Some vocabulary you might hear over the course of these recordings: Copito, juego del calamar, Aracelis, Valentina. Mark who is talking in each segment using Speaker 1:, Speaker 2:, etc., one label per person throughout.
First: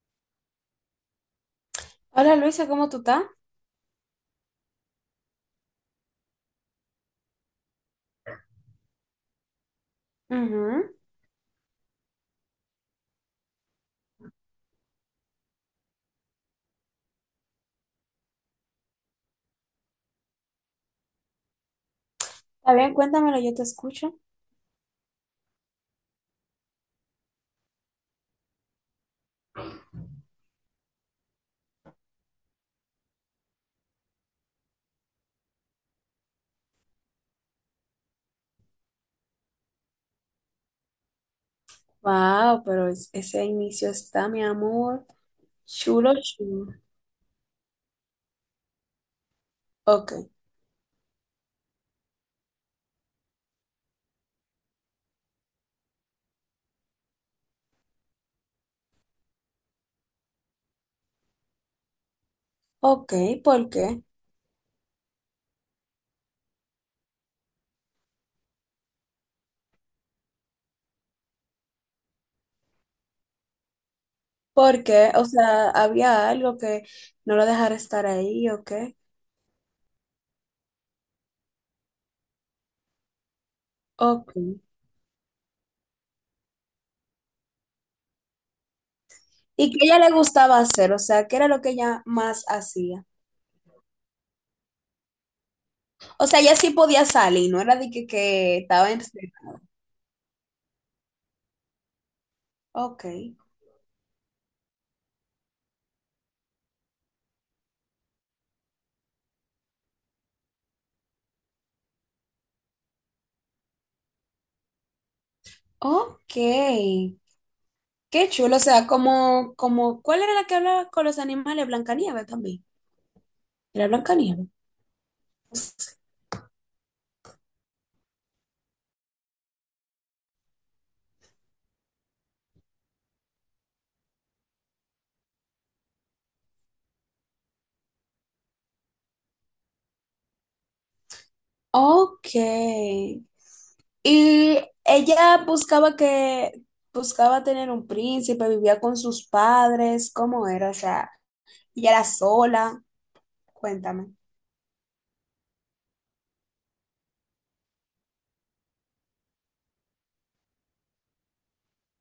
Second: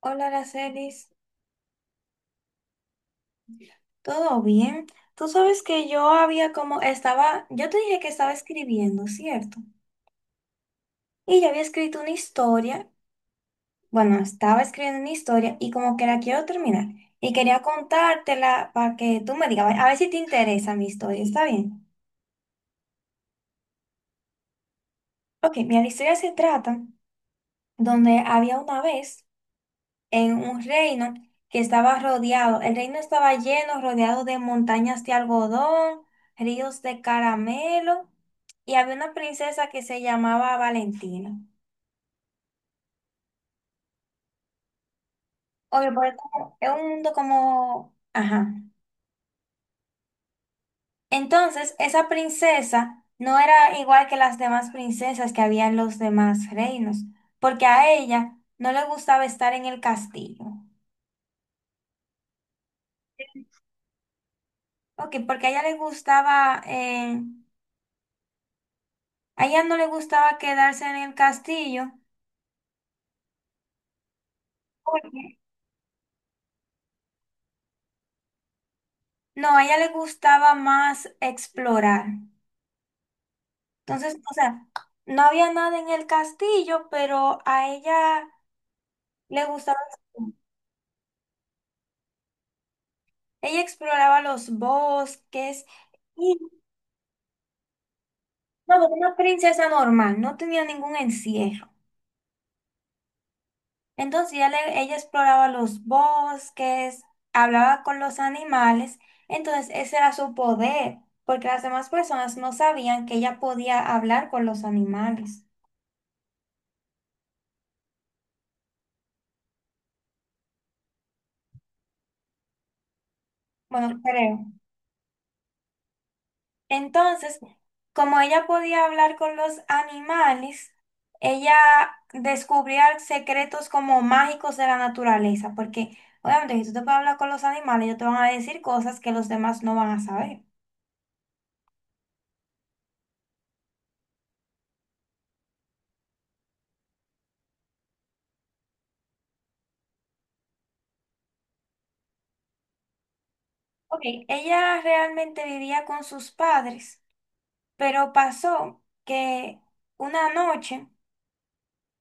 Speaker 1: Hola, Aracelis,
Speaker 2: Hola Luisa, ¿cómo tú estás?
Speaker 1: ¿todo bien? Tú sabes que yo había como estaba, yo te dije que estaba escribiendo, ¿cierto?
Speaker 2: Ujú.
Speaker 1: Y yo había escrito una historia, bueno, estaba escribiendo una historia y como que la quiero terminar. Y quería contártela para que tú me digas, a ver si te interesa mi historia, ¿está bien?
Speaker 2: Está bien, cuéntamelo, yo te escucho.
Speaker 1: Ok, mira, la historia se trata donde había una vez en un reino que estaba rodeado. El reino estaba lleno, rodeado de montañas de algodón, ríos de caramelo, y había una princesa que se llamaba Valentina.
Speaker 2: Wow, pero ese inicio está, mi amor,
Speaker 1: Obvio,
Speaker 2: chulo,
Speaker 1: porque es
Speaker 2: chulo.
Speaker 1: un mundo como... Ajá.
Speaker 2: Ok,
Speaker 1: Entonces, esa princesa no era igual que las demás princesas que había en los demás reinos, porque a ella no le gustaba estar en el castillo.
Speaker 2: ok, ¿por qué?
Speaker 1: Ok, porque a ella le gustaba, a ella no le gustaba quedarse en el castillo.
Speaker 2: ¿Por qué? O
Speaker 1: Oye,
Speaker 2: sea, había algo que no lo dejara estar ahí, ok,
Speaker 1: no, a ella le gustaba más explorar. Entonces,
Speaker 2: ok.
Speaker 1: o sea, no había nada en el castillo, pero a ella le
Speaker 2: Y
Speaker 1: gustaba
Speaker 2: qué a ella le
Speaker 1: explorar.
Speaker 2: gustaba hacer, o sea, ¿qué era lo que ella más hacía?
Speaker 1: Ella exploraba los bosques
Speaker 2: O
Speaker 1: y
Speaker 2: sea, ella sí podía salir, no era de que
Speaker 1: no, era
Speaker 2: estaba en...
Speaker 1: una princesa normal, no tenía ningún encierro.
Speaker 2: Ok,
Speaker 1: Entonces ella exploraba los bosques, hablaba con los animales. Entonces ese era su poder, porque las demás personas no sabían que ella podía hablar con los animales.
Speaker 2: ok. Qué chulo, o sea, como, ¿cuál era la que hablaba con los animales? Blancanieves también. Era
Speaker 1: Bueno,
Speaker 2: Blancanieves.
Speaker 1: creo. Entonces, como ella podía hablar con los animales, ella descubría secretos como mágicos de la naturaleza, porque obviamente si tú te puedes hablar con los animales, ellos te van a decir cosas que los demás no van a saber.
Speaker 2: Ok. Y ella buscaba tener un príncipe, vivía con sus padres, ¿cómo era? O sea, ella era sola.
Speaker 1: Ok,
Speaker 2: Cuéntame.
Speaker 1: ella realmente vivía con sus padres, pero pasó que una noche,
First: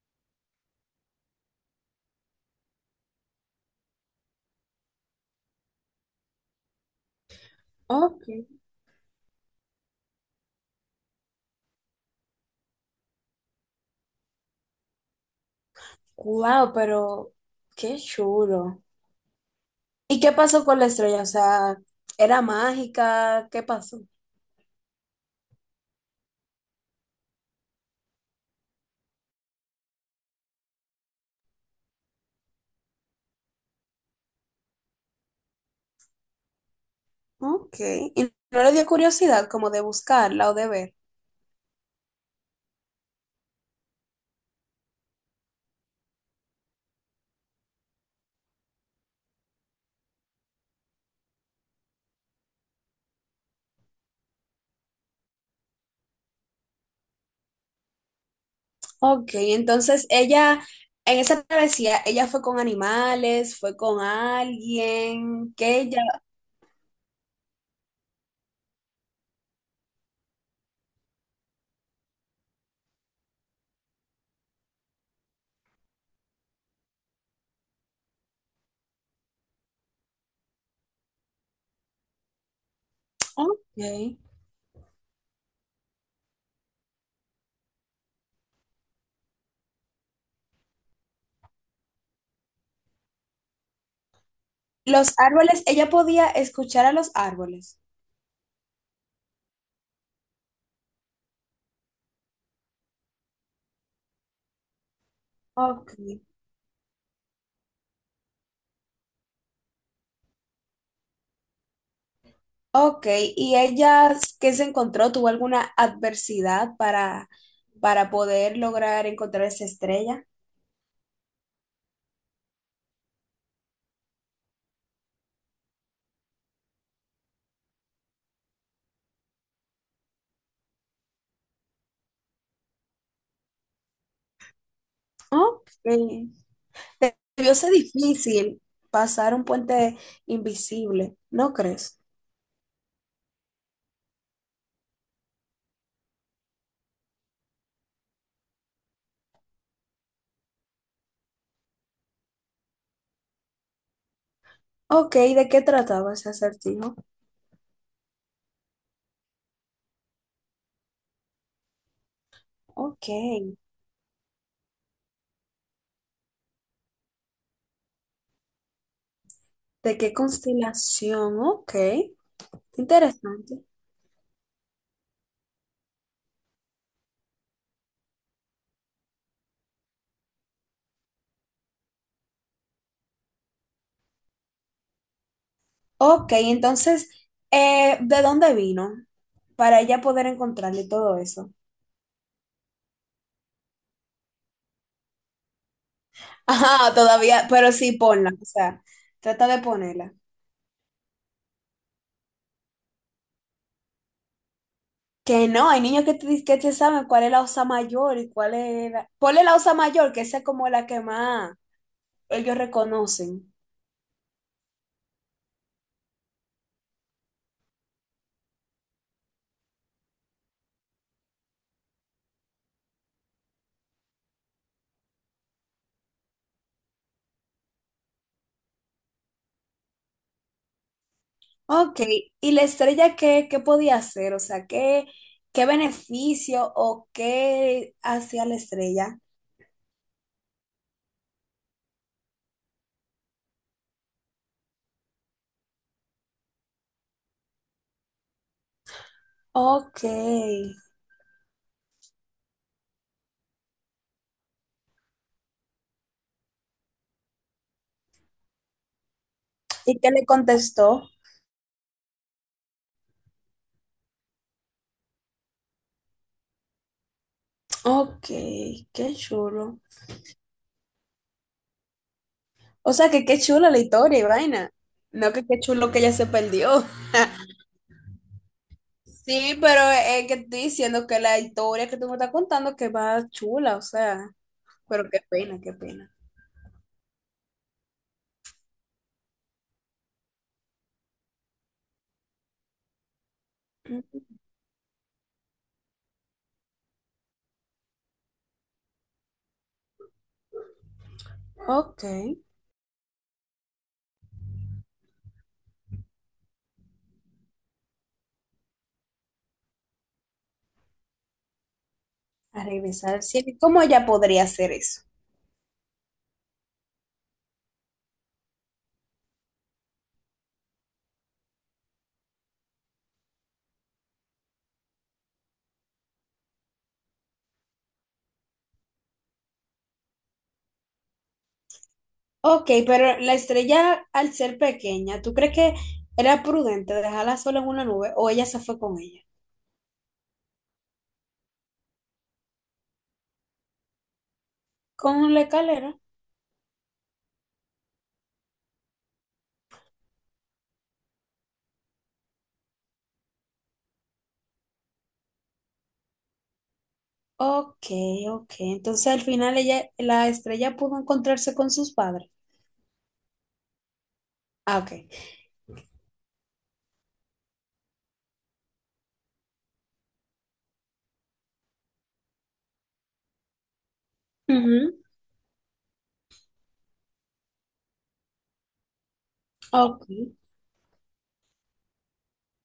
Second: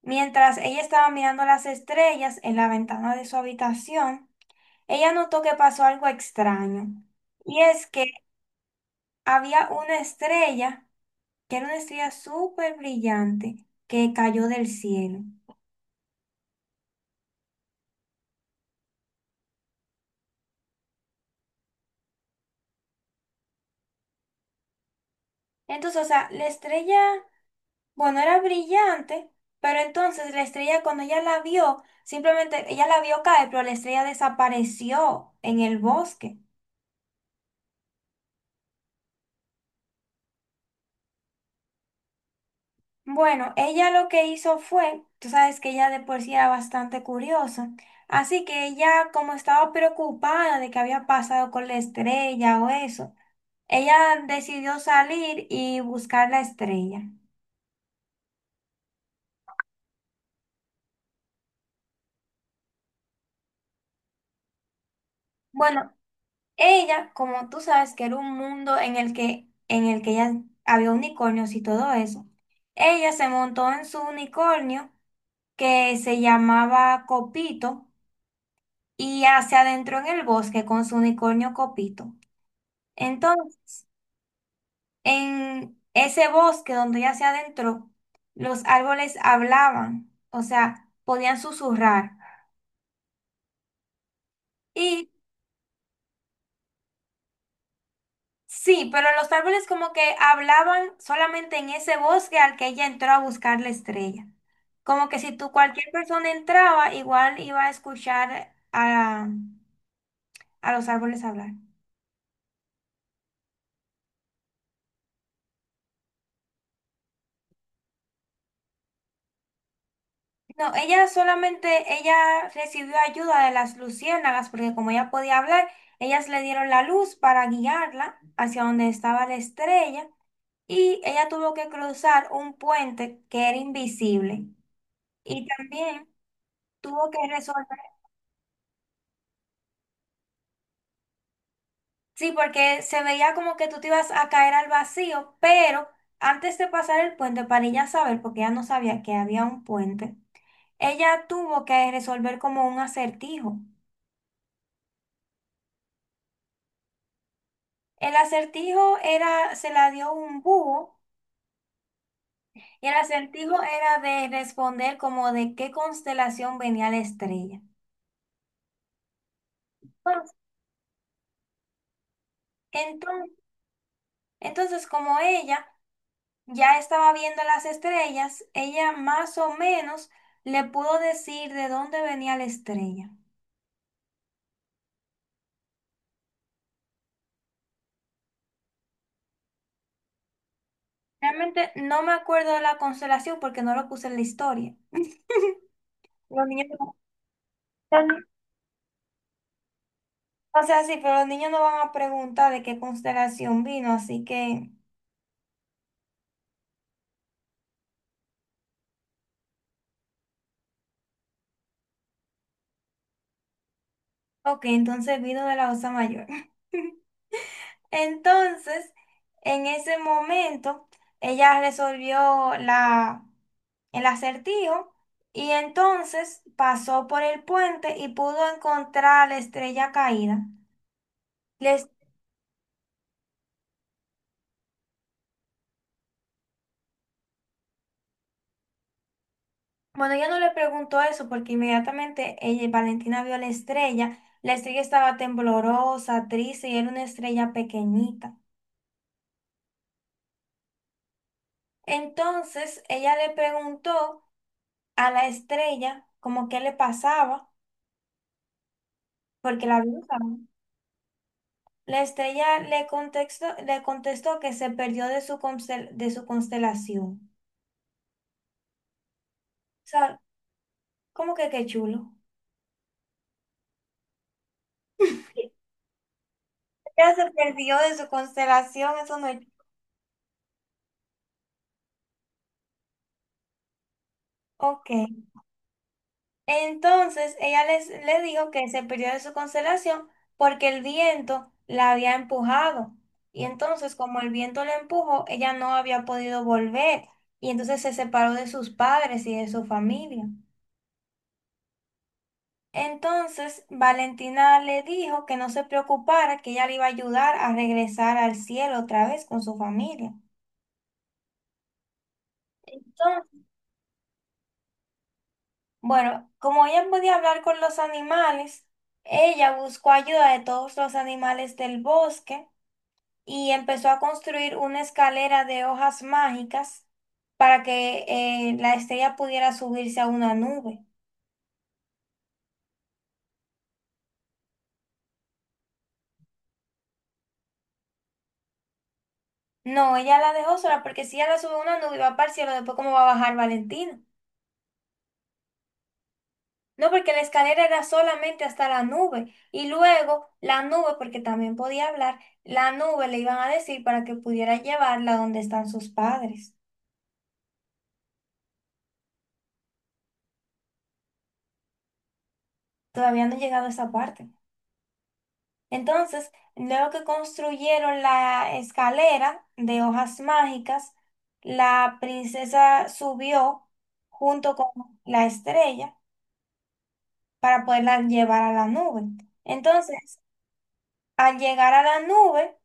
Speaker 1: mientras ella estaba mirando las estrellas en la ventana de su habitación, ella notó que pasó algo extraño. Y es que
Speaker 2: Ok.
Speaker 1: había una estrella, que era una estrella súper brillante, que cayó del cielo.
Speaker 2: Wow, pero qué chulo. ¿Y qué pasó con la estrella? O sea, ¿era mágica? ¿Qué pasó?
Speaker 1: Entonces, o sea, la estrella, bueno, era brillante, pero entonces la estrella cuando ella la vio, simplemente ella la vio caer, pero la estrella desapareció en el bosque.
Speaker 2: Ok. ¿Y no le dio curiosidad como de buscarla o de ver?
Speaker 1: Bueno, ella lo que hizo fue, tú sabes que ella de por sí era bastante curiosa, así que ella como estaba preocupada de qué había pasado con la estrella o eso, ella decidió salir y buscar la estrella.
Speaker 2: Ok, entonces ella, en esa travesía, ella fue con animales, fue con alguien, que
Speaker 1: Bueno,
Speaker 2: ella,
Speaker 1: ella, como tú sabes, que era un mundo en el que, ya había unicornios y todo eso. Ella se montó en su unicornio que se llamaba Copito y se adentró en el bosque con su unicornio Copito.
Speaker 2: ok.
Speaker 1: Entonces, en ese bosque donde ella se adentró, los árboles hablaban, o sea, podían susurrar. Y
Speaker 2: Los árboles, ella podía escuchar a los árboles.
Speaker 1: sí, pero los árboles como que hablaban solamente en ese bosque al que ella entró a buscar la estrella. Como que si tú
Speaker 2: Ok.
Speaker 1: cualquier persona entraba, igual iba a escuchar a los árboles hablar.
Speaker 2: Ok, ¿y ella qué se encontró? ¿Tuvo alguna adversidad para poder lograr encontrar esa estrella?
Speaker 1: No, ella solamente, ella recibió ayuda de las luciérnagas porque como ella podía hablar, ellas le dieron la luz para guiarla hacia donde estaba la estrella y ella tuvo que cruzar un puente que era invisible y
Speaker 2: Ok.
Speaker 1: también tuvo que
Speaker 2: Debió
Speaker 1: resolver.
Speaker 2: ser difícil pasar un puente invisible, ¿no crees?
Speaker 1: Sí, porque se veía como que tú te ibas a caer al vacío, pero antes de pasar el puente, para ella saber, porque ella no sabía que había un puente, ella tuvo que resolver como un acertijo.
Speaker 2: Ok, ¿de qué trataba ese acertijo?
Speaker 1: El acertijo era, se la dio un búho, y el
Speaker 2: Ok.
Speaker 1: acertijo era de responder como de qué constelación venía la estrella.
Speaker 2: ¿De qué
Speaker 1: Entonces,
Speaker 2: constelación? Ok,
Speaker 1: enton-
Speaker 2: interesante.
Speaker 1: entonces, como ella ya estaba viendo las estrellas, ella más o menos le pudo decir de dónde venía la estrella.
Speaker 2: Ok, entonces, ¿de dónde vino? Para ella poder encontrarle todo eso.
Speaker 1: Realmente no me acuerdo de la constelación porque no lo puse en la historia. Los niños,
Speaker 2: Ajá, todavía, pero sí
Speaker 1: no-
Speaker 2: ponla, o sea, trata de ponerla.
Speaker 1: o sea, sí, pero los niños no van a preguntar de qué constelación vino, así que,
Speaker 2: Que no, hay niños que te, que te saben cuál es la Osa Mayor y cuál es la... Ponle la Osa Mayor, que esa es como la que más ellos reconocen.
Speaker 1: ok, entonces vino de la Osa Mayor. Entonces, en ese momento, ella resolvió el acertijo y entonces pasó por el puente y pudo encontrar la estrella caída. La...
Speaker 2: Ok, ¿y la estrella qué, qué podía hacer? O sea, ¿qué, qué beneficio o qué hacía la estrella?
Speaker 1: Bueno, ella no le preguntó eso porque inmediatamente ella, Valentina vio a la estrella. La estrella estaba temblorosa, triste y era una estrella pequeñita.
Speaker 2: Ok. ¿Y
Speaker 1: Entonces ella le preguntó a la estrella como qué le pasaba porque la vio,
Speaker 2: qué le
Speaker 1: ¿no?
Speaker 2: contestó?
Speaker 1: La estrella le contestó que se perdió de su, de su constelación.
Speaker 2: Ok, qué chulo.
Speaker 1: O sea, ¿cómo que qué chulo?
Speaker 2: O sea, que qué chula la historia y vaina. No, que qué chulo que ella se perdió.
Speaker 1: Ella se perdió de su constelación, eso no es...
Speaker 2: Sí, pero es que estoy diciendo que la historia que tú me estás contando que va chula, o sea,
Speaker 1: Ok.
Speaker 2: pero qué pena, qué pena.
Speaker 1: Entonces le dijo que se perdió de su constelación porque el viento la había empujado. Y entonces, como el viento la empujó, ella no había podido volver. Y entonces se separó de sus padres y de su familia.
Speaker 2: Ok,
Speaker 1: Entonces, Valentina le dijo que no se preocupara, que ella le iba a ayudar a regresar al cielo otra vez con su familia.
Speaker 2: a revisar el
Speaker 1: Entonces,
Speaker 2: cielo. ¿Cómo ella podría hacer eso?
Speaker 1: bueno, como ella podía hablar con los animales, ella buscó ayuda de todos los animales del bosque y empezó a construir una escalera de hojas mágicas para que la estrella pudiera subirse a una nube.
Speaker 2: Ok, pero la estrella al ser pequeña, ¿tú crees que era prudente dejarla sola en una nube o ella se fue con ella?
Speaker 1: No, ella la dejó sola porque si ella la sube a una nube y va para el cielo, después cómo va a bajar Valentina.
Speaker 2: Con la escalera.
Speaker 1: No, porque la escalera era solamente hasta la nube y luego la nube, porque también podía hablar, la nube le iban a decir para que pudiera llevarla donde están sus padres.
Speaker 2: Ok, ok. Entonces al final ella, la estrella pudo encontrarse con sus padres.
Speaker 1: Todavía no he llegado a esa parte.
Speaker 2: Ah, ok.
Speaker 1: Entonces, luego que construyeron la escalera de hojas mágicas, la princesa subió junto
Speaker 2: Ujú,
Speaker 1: con la estrella para poderla llevar a la nube.
Speaker 2: ok.
Speaker 1: Entonces, al llegar a la nube,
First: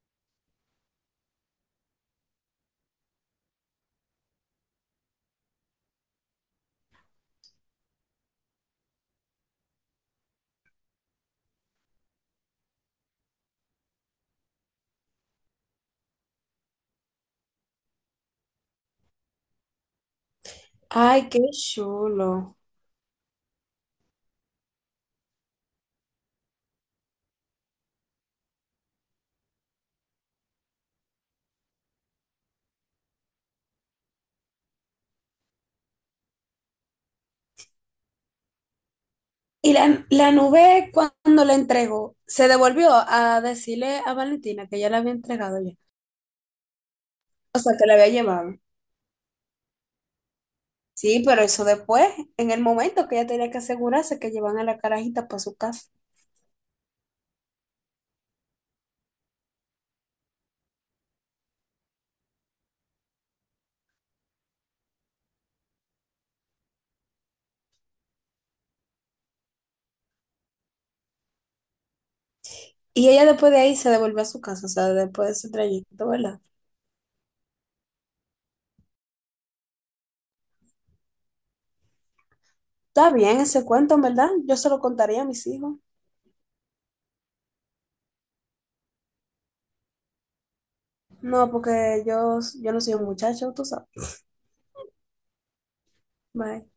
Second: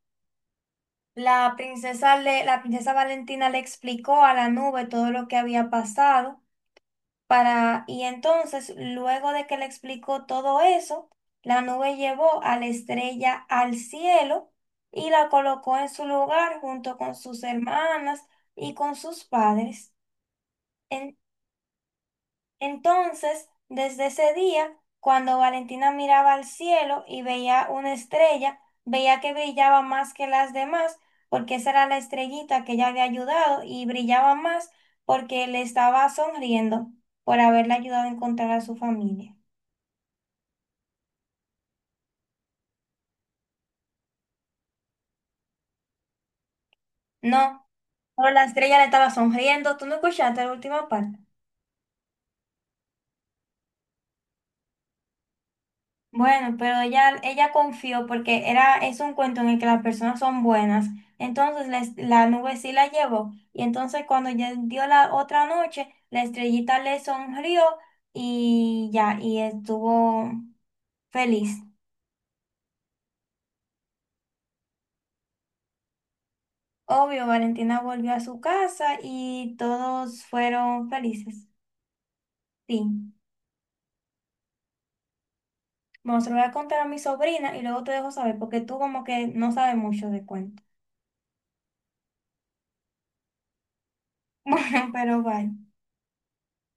Speaker 1: la princesa Valentina le explicó a la nube todo lo que había pasado. Para, y entonces, luego de que le explicó todo eso, la nube llevó a la estrella al cielo y la colocó en su lugar junto con sus hermanas y con sus padres.
Speaker 2: Ay, qué chulo.
Speaker 1: Entonces, desde ese día, cuando Valentina miraba al cielo y veía una estrella, veía que brillaba más que las demás, porque esa era la estrellita que ella había ayudado y brillaba más porque le estaba sonriendo por haberle ayudado a encontrar a su familia.
Speaker 2: Y la nube cuando la entregó, se devolvió a decirle a Valentina que ya la había entregado ya. O
Speaker 1: No,
Speaker 2: sea, que la había
Speaker 1: pero la
Speaker 2: llevado.
Speaker 1: estrella le estaba sonriendo. ¿Tú no escuchaste la última parte?
Speaker 2: Sí, pero eso después, en el momento que ella tenía que asegurarse que llevan a la carajita para su casa.
Speaker 1: Bueno, pero ella confió porque era, es un cuento en el que las personas son buenas. Entonces la nube sí la llevó. Y entonces cuando ya dio la otra noche, la estrellita le sonrió y ya, y estuvo feliz.
Speaker 2: Y ella después de ahí se devolvió a su casa, o sea, después de ese trayecto, ¿verdad?
Speaker 1: Obvio, Valentina volvió a su casa y todos fueron felices.
Speaker 2: Está
Speaker 1: Fin.
Speaker 2: bien ese cuento, ¿en verdad? Yo se lo contaría a mis hijos.
Speaker 1: Bueno, se lo voy a contar a mi sobrina y luego te dejo saber porque tú como que no sabes mucho de cuento.
Speaker 2: No, porque yo no soy un muchacho, tú sabes.
Speaker 1: Bueno, pero vaya.
Speaker 2: Bye.